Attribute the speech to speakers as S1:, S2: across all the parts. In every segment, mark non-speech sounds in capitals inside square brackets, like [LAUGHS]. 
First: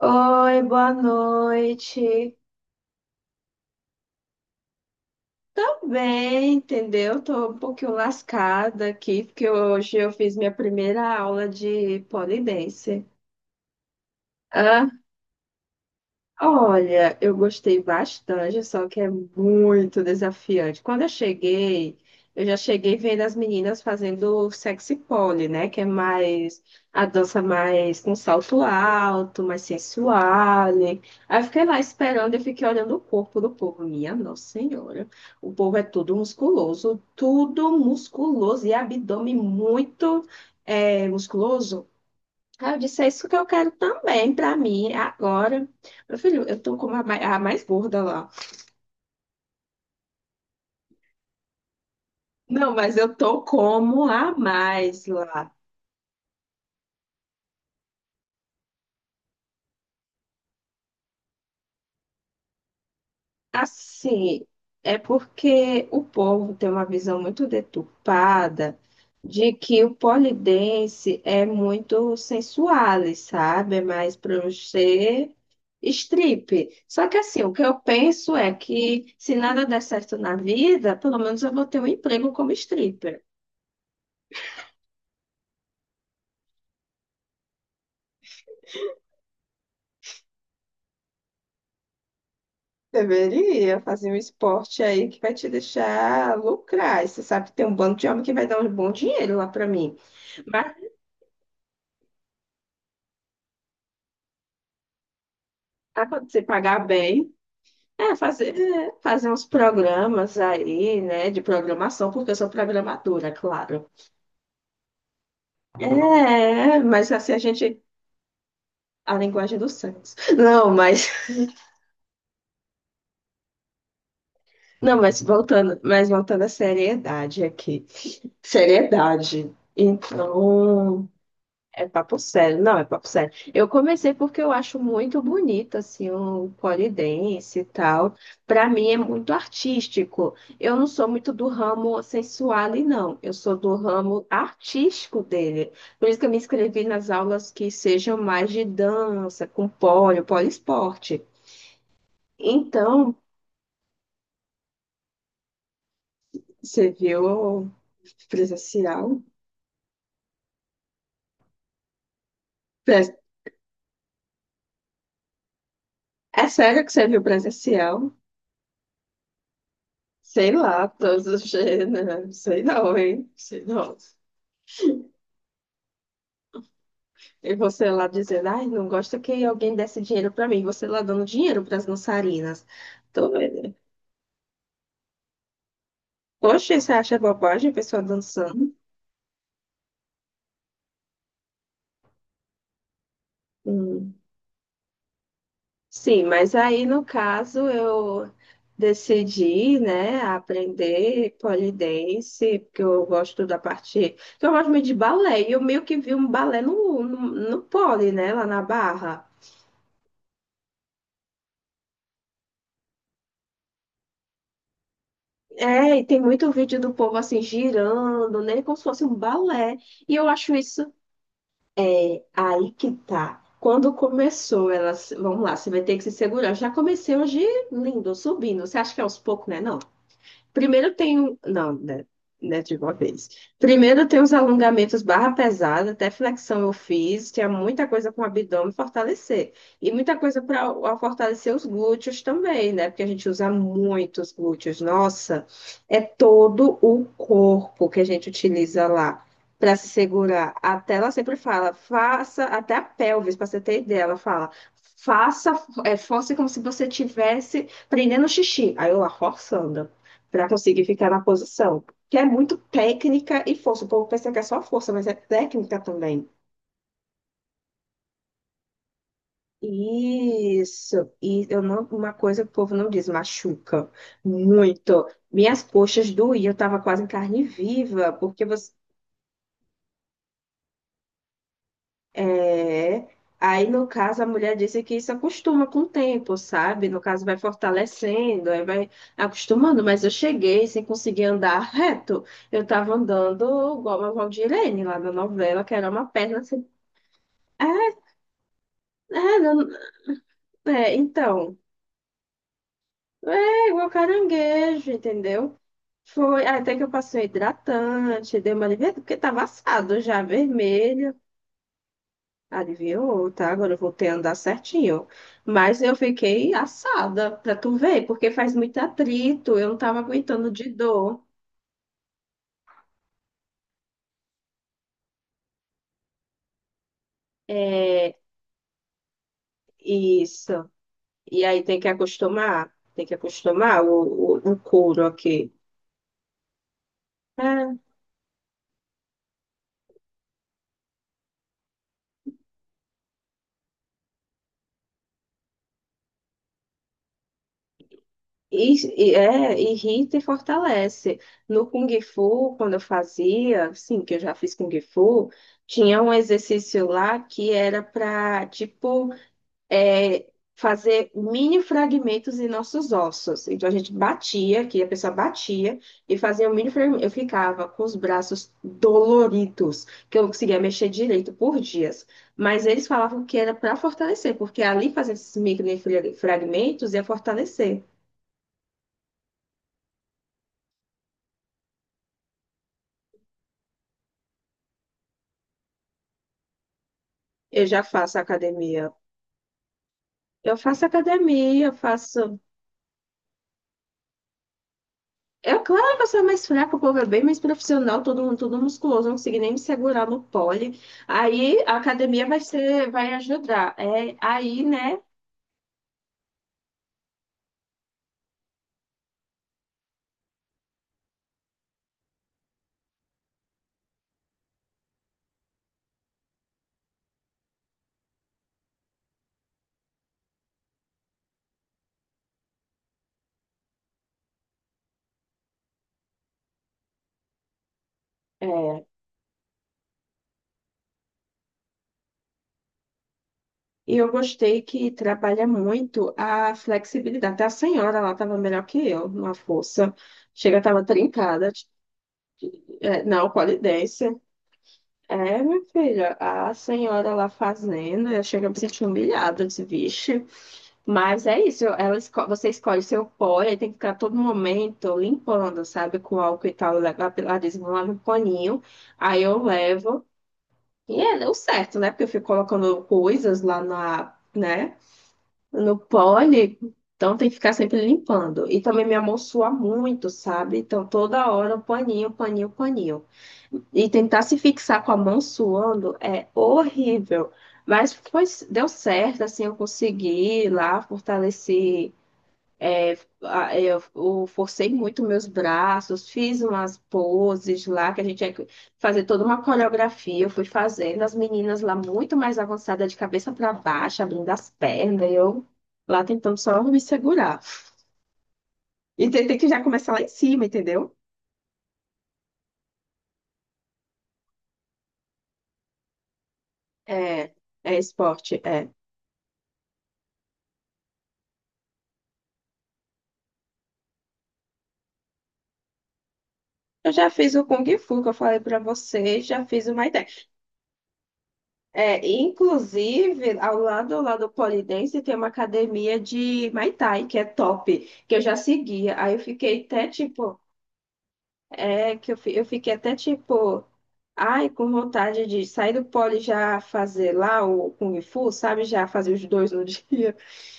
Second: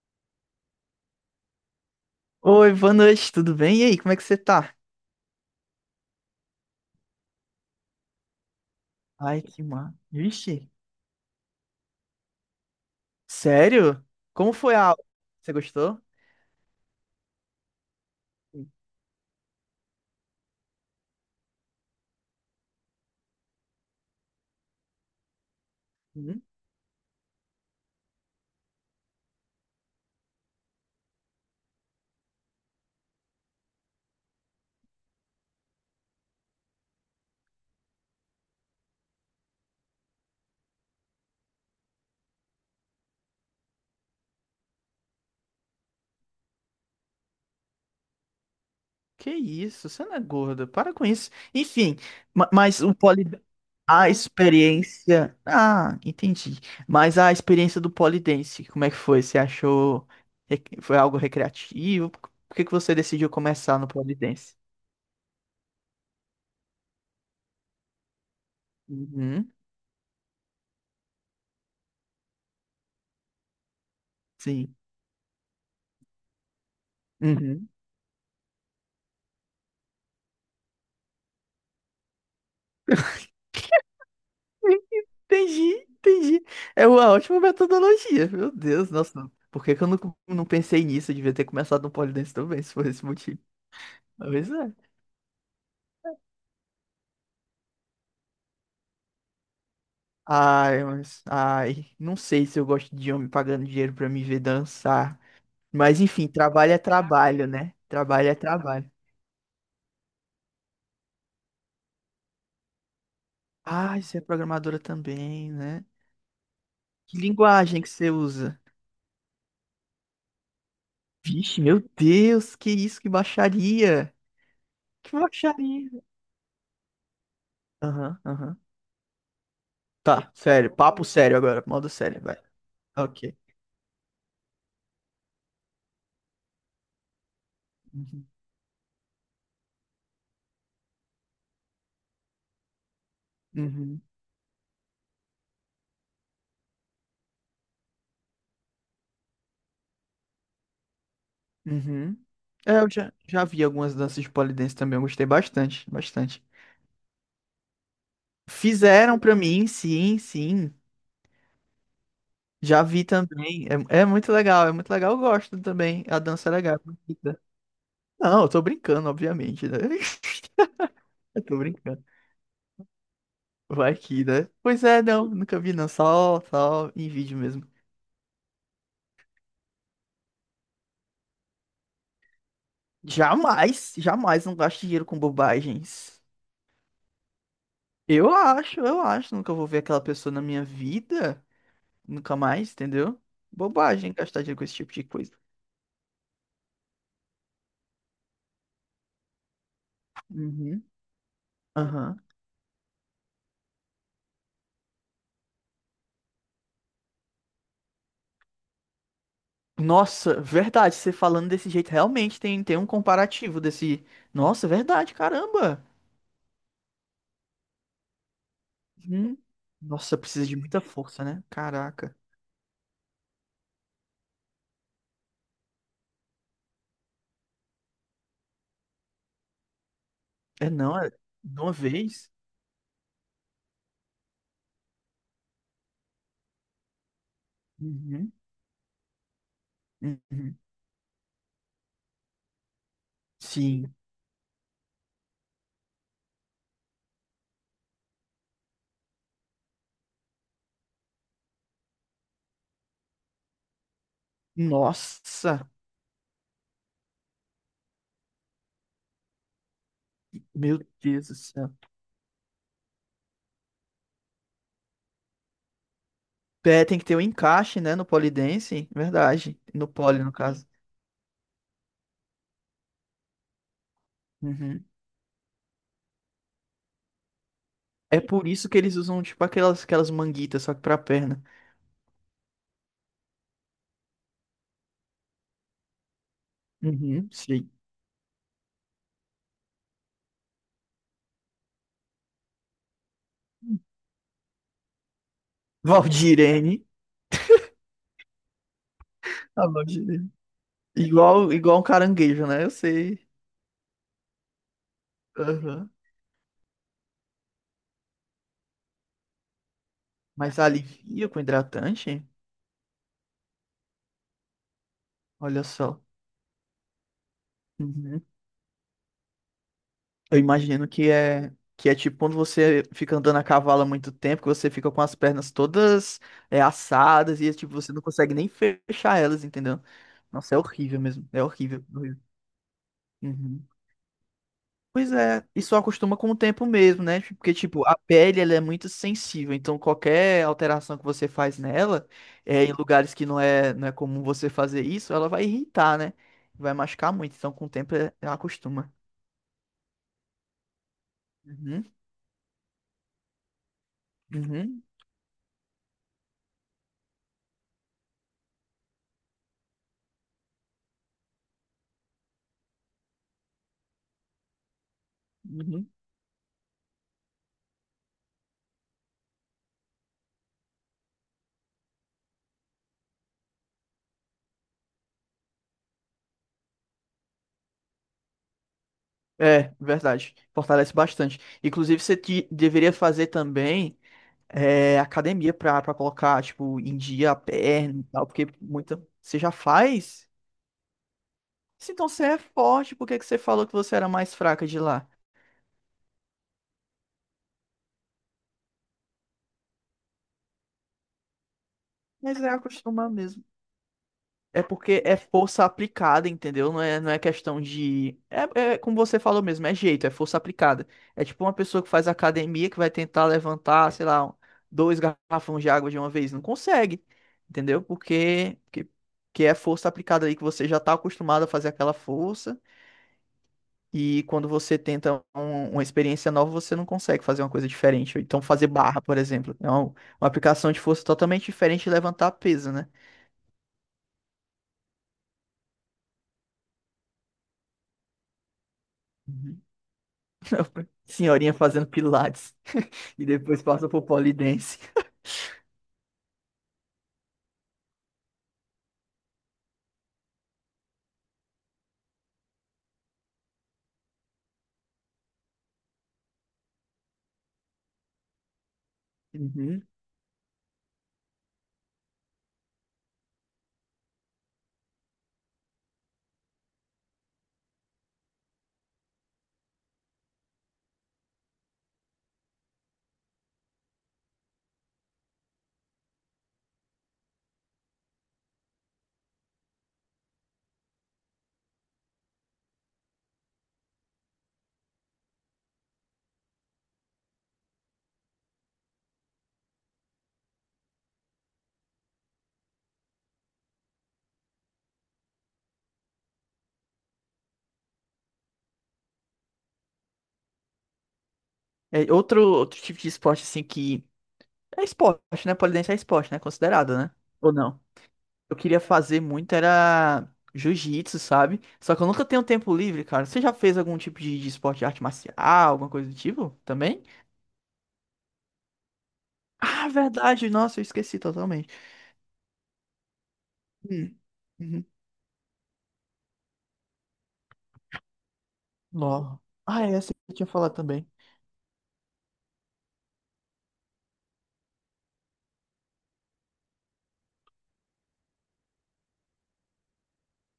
S1: Oi, boa noite.
S2: Oi, boa noite, tudo bem? E aí, como é que você tá?
S1: Também, entendeu? Tô um pouquinho lascada aqui,
S2: Ai,
S1: porque
S2: que mano.
S1: hoje eu fiz minha
S2: Vixe,
S1: primeira aula de pole dance.
S2: sério? Como foi a aula? Você gostou?
S1: Olha, eu gostei bastante, só que é muito desafiante. Quando eu cheguei, eu já cheguei vendo as meninas fazendo sexy pole, né? Que é
S2: Hum,
S1: mais a dança mais com salto alto, mais sensual. Aí eu fiquei lá esperando e fiquei olhando o corpo do povo. Minha Nossa Senhora, o povo é tudo musculoso e abdômen muito musculoso. Aí eu disse, é isso que eu quero também pra mim, agora. Meu filho, eu tô como a mais gorda lá.
S2: que isso, você não é gorda, para com isso. Enfim,
S1: Não,
S2: mas o
S1: mas eu
S2: poli...
S1: tô como
S2: a
S1: a mais
S2: experiência.
S1: lá.
S2: Ah, entendi. Mas a experiência do polidense, como é que foi? Você achou. Foi algo recreativo? Por que que você decidiu começar no
S1: Assim,
S2: polidense?
S1: é porque o povo tem uma visão muito deturpada de
S2: Uhum,
S1: que o polidense é muito sensual, e sabe? É mais
S2: sim.
S1: crochê, strip. Só que assim, o que
S2: Uhum.
S1: eu penso é que se nada der certo na vida, pelo menos eu vou ter um emprego como stripper.
S2: Entendi, entendi. É uma ótima metodologia. Meu Deus, nossa. Por que que eu não, Não pensei nisso? Eu devia ter começado no pole dance também, se for esse motivo.
S1: Deveria fazer um
S2: Talvez é.
S1: esporte aí que vai te deixar lucrar. E você sabe que tem um bando de homem que vai dar um bom dinheiro lá para mim. Mas
S2: Ai, mas. Ai, não sei se eu gosto de homem pagando dinheiro pra me ver dançar. Mas
S1: ah,
S2: enfim,
S1: quando você
S2: trabalho é
S1: pagar bem,
S2: trabalho, né? Trabalho é trabalho.
S1: é, fazer uns programas aí, né, de programação, porque eu sou programadora, claro.
S2: Ai, você é programadora também, né?
S1: É, mas
S2: Que
S1: assim a gente.
S2: linguagem que você usa?
S1: A linguagem dos santos. Não, mas.
S2: Vixe, meu Deus, que isso, que baixaria!
S1: Não,
S2: Que baixaria!
S1: mas voltando à seriedade aqui.
S2: Aham, aham.
S1: Seriedade.
S2: Tá, sério, papo
S1: Então.
S2: sério agora,
S1: É
S2: modo
S1: papo
S2: sério, vai.
S1: sério, não, é papo sério.
S2: Ok.
S1: Eu comecei porque eu acho muito bonito, assim, o pole dance e tal.
S2: Uhum,
S1: Para mim é muito artístico. Eu não sou muito do ramo sensual, não. Eu sou do
S2: uhum,
S1: ramo artístico dele. Por isso que eu me inscrevi nas aulas que sejam mais de dança, com pole, poliesporte.
S2: uhum. É, eu já,
S1: Então,
S2: já vi algumas danças de pole dance também, eu gostei bastante, bastante.
S1: você viu o
S2: Fizeram
S1: presencial?
S2: pra mim, sim, sim. Já vi
S1: Pres-
S2: também. É, é muito legal, eu gosto também. A
S1: É
S2: dança é legal, é
S1: sério que você viu o
S2: bonita.
S1: presencial?
S2: Não, eu tô brincando, obviamente, né?
S1: Sei
S2: [LAUGHS]
S1: lá, todos
S2: Eu
S1: os
S2: tô brincando.
S1: gêneros. Sei não, hein? Sei
S2: Vai
S1: não.
S2: que, né? Pois é, não, nunca vi, não. Só em vídeo
S1: E
S2: mesmo.
S1: você lá dizendo, ai, não gosta que alguém desse dinheiro pra mim. Você lá dando dinheiro pras dançarinas. Tô...
S2: Jamais, jamais não gasto dinheiro com bobagens.
S1: Poxa, você acha bobagem a pessoa
S2: Eu
S1: dançando?
S2: acho, eu acho. Nunca vou ver aquela pessoa na minha vida. Nunca mais, entendeu? Bobagem
S1: Hum.
S2: gastar dinheiro com esse tipo de coisa.
S1: Sim, mas aí no caso eu decidi, né,
S2: Uhum.
S1: aprender pole
S2: Aham.
S1: dance porque eu gosto da parte. Porque Eu gosto muito de balé, e eu meio que vi um balé no pole, né, lá na Barra.
S2: Nossa, verdade, você falando desse jeito, realmente tem um comparativo desse. Nossa, verdade, caramba.
S1: É, e tem muito vídeo do povo assim girando, né? Como se fosse um
S2: Uhum.
S1: balé. E
S2: Nossa,
S1: eu
S2: precisa
S1: acho
S2: de muita
S1: isso.
S2: força, né? Caraca.
S1: É, aí que tá. Quando começou, elas. Vamos lá, você vai ter que se segurar. Já comecei hoje lindo, subindo. Você acha que é aos poucos, né? Não.
S2: É
S1: Primeiro
S2: não, é
S1: tem. Um,
S2: de uma
S1: Não, né,
S2: vez?
S1: né, de uma vez. Primeiro tem os alongamentos barra pesada, até flexão eu fiz, tinha muita coisa com o
S2: Uhum.
S1: abdômen fortalecer. E muita coisa
S2: Uhum.
S1: para fortalecer os glúteos também, né? Porque a gente usa
S2: Sim.
S1: muito os glúteos. Nossa, é todo o corpo que a gente utiliza lá para se segurar. Até ela sempre fala, faça, até a pelvis, para você ter ideia, ela fala, faça,
S2: Nossa,
S1: force como se você tivesse prendendo xixi. Aí eu lá, forçando para
S2: meu
S1: conseguir ficar na
S2: Deus do céu.
S1: posição. Que é muito técnica e força. O povo pensa que é só força, mas é técnica também.
S2: Pé tem que ter um encaixe, né, no polidense, verdade. No pole, no caso.
S1: Isso. E eu não, uma coisa que o povo não diz, machuca
S2: Uhum.
S1: muito. Minhas coxas doíam, eu estava quase em carne viva,
S2: É
S1: porque
S2: por isso que eles usam, tipo, aquelas manguitas, só que pra perna.
S1: É, aí no caso a mulher disse que isso acostuma com o tempo, sabe? No caso
S2: Uhum,
S1: vai
S2: sim.
S1: fortalecendo, aí vai acostumando, mas eu cheguei sem conseguir andar reto. Eu tava andando igual a Valdirene lá na novela, que era uma perna assim.
S2: Valdirene.
S1: É, é,
S2: [LAUGHS]
S1: não-
S2: A Valdirene.
S1: é,
S2: Igual,
S1: então,
S2: igual um caranguejo, né? Eu sei.
S1: é igual caranguejo, entendeu?
S2: Aham.
S1: Foi até que eu passei um hidratante, dei uma aliviada, porque tava assado já,
S2: Mas
S1: vermelho.
S2: alivia com hidratante?
S1: Adivinhou, tá? Agora eu voltei a andar certinho.
S2: Olha
S1: Mas eu
S2: só.
S1: fiquei assada, pra tu ver,
S2: Uhum.
S1: porque faz muito atrito, eu não tava
S2: Eu
S1: aguentando de
S2: imagino que
S1: dor.
S2: é que é tipo quando você fica andando a cavalo há muito tempo, que você fica com as pernas todas, é, assadas e tipo, você não
S1: É,
S2: consegue nem fechar elas, entendeu? Nossa, é
S1: isso.
S2: horrível mesmo. É
S1: E aí
S2: horrível, horrível.
S1: tem que
S2: Uhum.
S1: acostumar o couro
S2: Pois é,
S1: aqui.
S2: e só acostuma com o tempo mesmo, né? Tipo, porque,
S1: É,
S2: tipo, a pele, ela é muito sensível, então qualquer alteração que você faz nela, é, em lugares que não é comum você fazer isso, ela vai irritar, né? Vai machucar muito, então com o tempo ela
S1: e,
S2: acostuma.
S1: é, irrita e fortalece. No
S2: Uhum,
S1: Kung Fu, quando eu fazia, sim, que eu já fiz Kung
S2: uhum,
S1: Fu, tinha um exercício lá que era pra, tipo, é, fazer mini fragmentos em nossos ossos. Então a gente batia, que a pessoa batia
S2: uhum.
S1: e fazia um mini fragmento. Eu ficava com os braços doloridos, que eu não conseguia mexer direito por dias. Mas eles falavam que era para fortalecer, porque ali fazendo esses micro fragmentos ia fortalecer.
S2: É, verdade, fortalece bastante. Inclusive, você deveria fazer também, é, academia pra, pra colocar, tipo, em dia a
S1: Eu já
S2: perna e
S1: faço
S2: tal, porque
S1: academia.
S2: muita... Você já faz?
S1: Eu faço academia, eu
S2: Se então você é
S1: faço.
S2: forte, por que que você falou que você era mais fraca de lá?
S1: É claro, uma pessoa mais fraca, o povo é bem mais profissional, todo mundo, todo musculoso, não consegui nem me segurar no pole. Aí a academia
S2: Mas
S1: vai
S2: é
S1: ser,
S2: acostumar
S1: vai
S2: mesmo.
S1: ajudar. É, aí,
S2: É
S1: né?
S2: porque é força aplicada, entendeu? Não é questão de. É, é como você falou mesmo, é jeito, é força aplicada. É tipo uma pessoa que faz academia que vai tentar levantar, sei lá, dois garrafões de água de uma vez. Não consegue, entendeu? Porque que é força aplicada ali que você já tá acostumado a fazer aquela força. E quando você tenta uma experiência nova, você não consegue fazer uma coisa diferente. Ou então, fazer
S1: é,
S2: barra, por exemplo, é uma aplicação de força totalmente diferente de levantar peso, né?
S1: e eu gostei que trabalha muito a flexibilidade. Até a senhora lá estava melhor que eu, numa
S2: Uhum.
S1: força. Chega, estava
S2: [LAUGHS]
S1: trincada.
S2: Senhorinha
S1: Tipo,
S2: fazendo pilates
S1: É,
S2: e
S1: não, pole
S2: depois passa por
S1: dance.
S2: polidense.
S1: É, minha filha, a senhora lá fazendo, eu chego a me sentir humilhada, eu disse, vixe. Mas é isso, você escolhe seu pó e aí tem que ficar a todo momento limpando, sabe? Com álcool e tal. Eu levo a Pilates, não lava um paninho, aí eu
S2: Uhum.
S1: levo. E é o certo, né? Porque eu fico colocando coisas lá na, né? No pole, então tem que ficar sempre limpando. E também minha mão sua muito, sabe? Então toda hora o paninho, paninho, paninho. E tentar se fixar com a mão suando é horrível. Mas foi, deu certo, assim, eu consegui ir lá fortalecer Eu forcei muito meus braços, fiz umas poses lá, que a gente tinha que fazer toda uma coreografia. Eu fui fazendo, as meninas lá muito mais avançadas, de cabeça para baixo, abrindo as pernas, e eu lá tentando só me segurar. E tem que já começar lá em cima, entendeu?
S2: É outro, outro tipo de esporte, assim, que é esporte, né? Polidense é esporte, né? Considerado, né?
S1: É,
S2: Ou
S1: é
S2: não?
S1: esporte,
S2: Eu
S1: é.
S2: queria fazer muito era jiu-jitsu, sabe? Só que eu nunca tenho tempo livre, cara. Você já fez algum tipo de esporte de arte marcial, alguma coisa do tipo
S1: Eu
S2: também?
S1: já fiz o Kung Fu, que eu falei para vocês, já fiz uma
S2: Ah,
S1: ideia.
S2: verdade. Nossa, eu esqueci totalmente.
S1: É, inclusive, ao
S2: Hum.
S1: lado do
S2: Uhum.
S1: Polidense tem uma academia de Muay Thai, que é top, que eu já seguia. Aí eu
S2: Nó.
S1: fiquei
S2: Ah,
S1: até
S2: é, essa que eu
S1: tipo,
S2: tinha falado também.
S1: eu fiquei até tipo, ai, com vontade de sair do Poli e já fazer lá o Kung Fu, sabe? Já fazer os dois no [LAUGHS] dia.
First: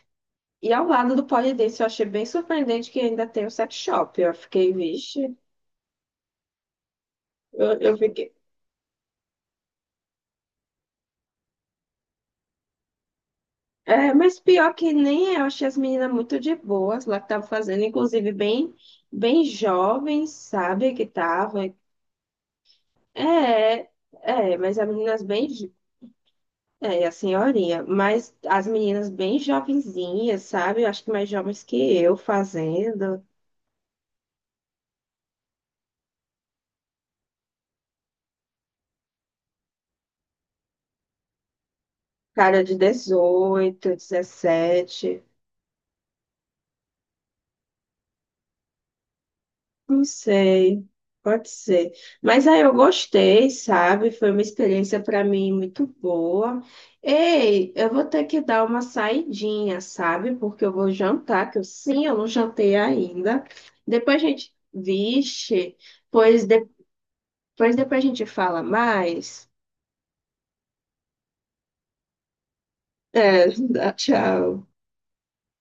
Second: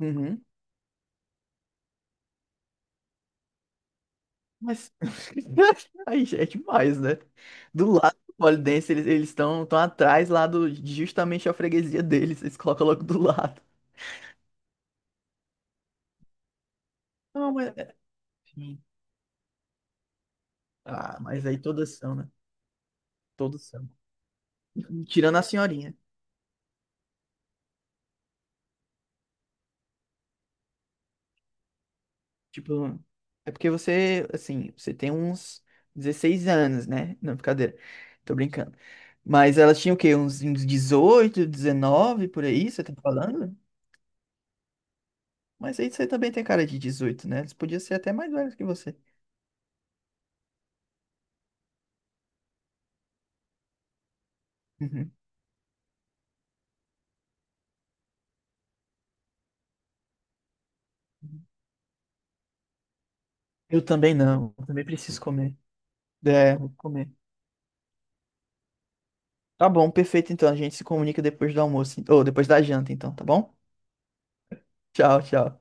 S2: Uhum.
S1: E ao lado do Polidense eu achei bem surpreendente que ainda tem o sex shop. Eu fiquei,
S2: Mas.
S1: vixe,
S2: [LAUGHS] Aí já é demais, né? Do
S1: eu
S2: lado
S1: fiquei.
S2: do pole dance, eles estão tão atrás lá do, de justamente a freguesia deles. Eles colocam logo do lado.
S1: É, mas pior que nem é, eu achei as meninas muito de boas lá que estavam
S2: Não, mas.
S1: fazendo, inclusive bem,
S2: Sim.
S1: bem jovens, sabe, que
S2: Ah, mas aí
S1: estavam.
S2: todas são, né? Todas
S1: É,
S2: são.
S1: mas as meninas
S2: Tirando a
S1: bem,
S2: senhorinha.
S1: é, a senhorinha, mas as meninas bem jovenzinhas, sabe? Eu acho que mais jovens que eu
S2: Tipo,
S1: fazendo,
S2: é porque você, assim, você tem uns 16 anos, né? Não, brincadeira. Tô brincando. Mas elas tinham o quê? Uns 18, 19, por
S1: cara
S2: aí,
S1: de
S2: você tá falando?
S1: 18 17.
S2: Mas aí você também tem cara de 18, né? Eles podiam ser até mais velhos que você.
S1: Não sei, pode ser. Mas aí eu gostei, sabe? Foi uma experiência
S2: Uhum.
S1: para mim muito boa. Ei, eu vou ter que dar uma saidinha, sabe? Porque eu vou jantar, que eu sim, eu não jantei ainda.
S2: Eu também
S1: Depois a gente,
S2: não. Eu também preciso comer.
S1: vixe, pois
S2: É, vou comer.
S1: depois a gente fala mais.
S2: Tá bom, perfeito. Então a gente se comunica depois do almoço. Ou depois da janta, então, tá
S1: É,
S2: bom?
S1: [LAUGHS] tchau.
S2: Tchau, tchau.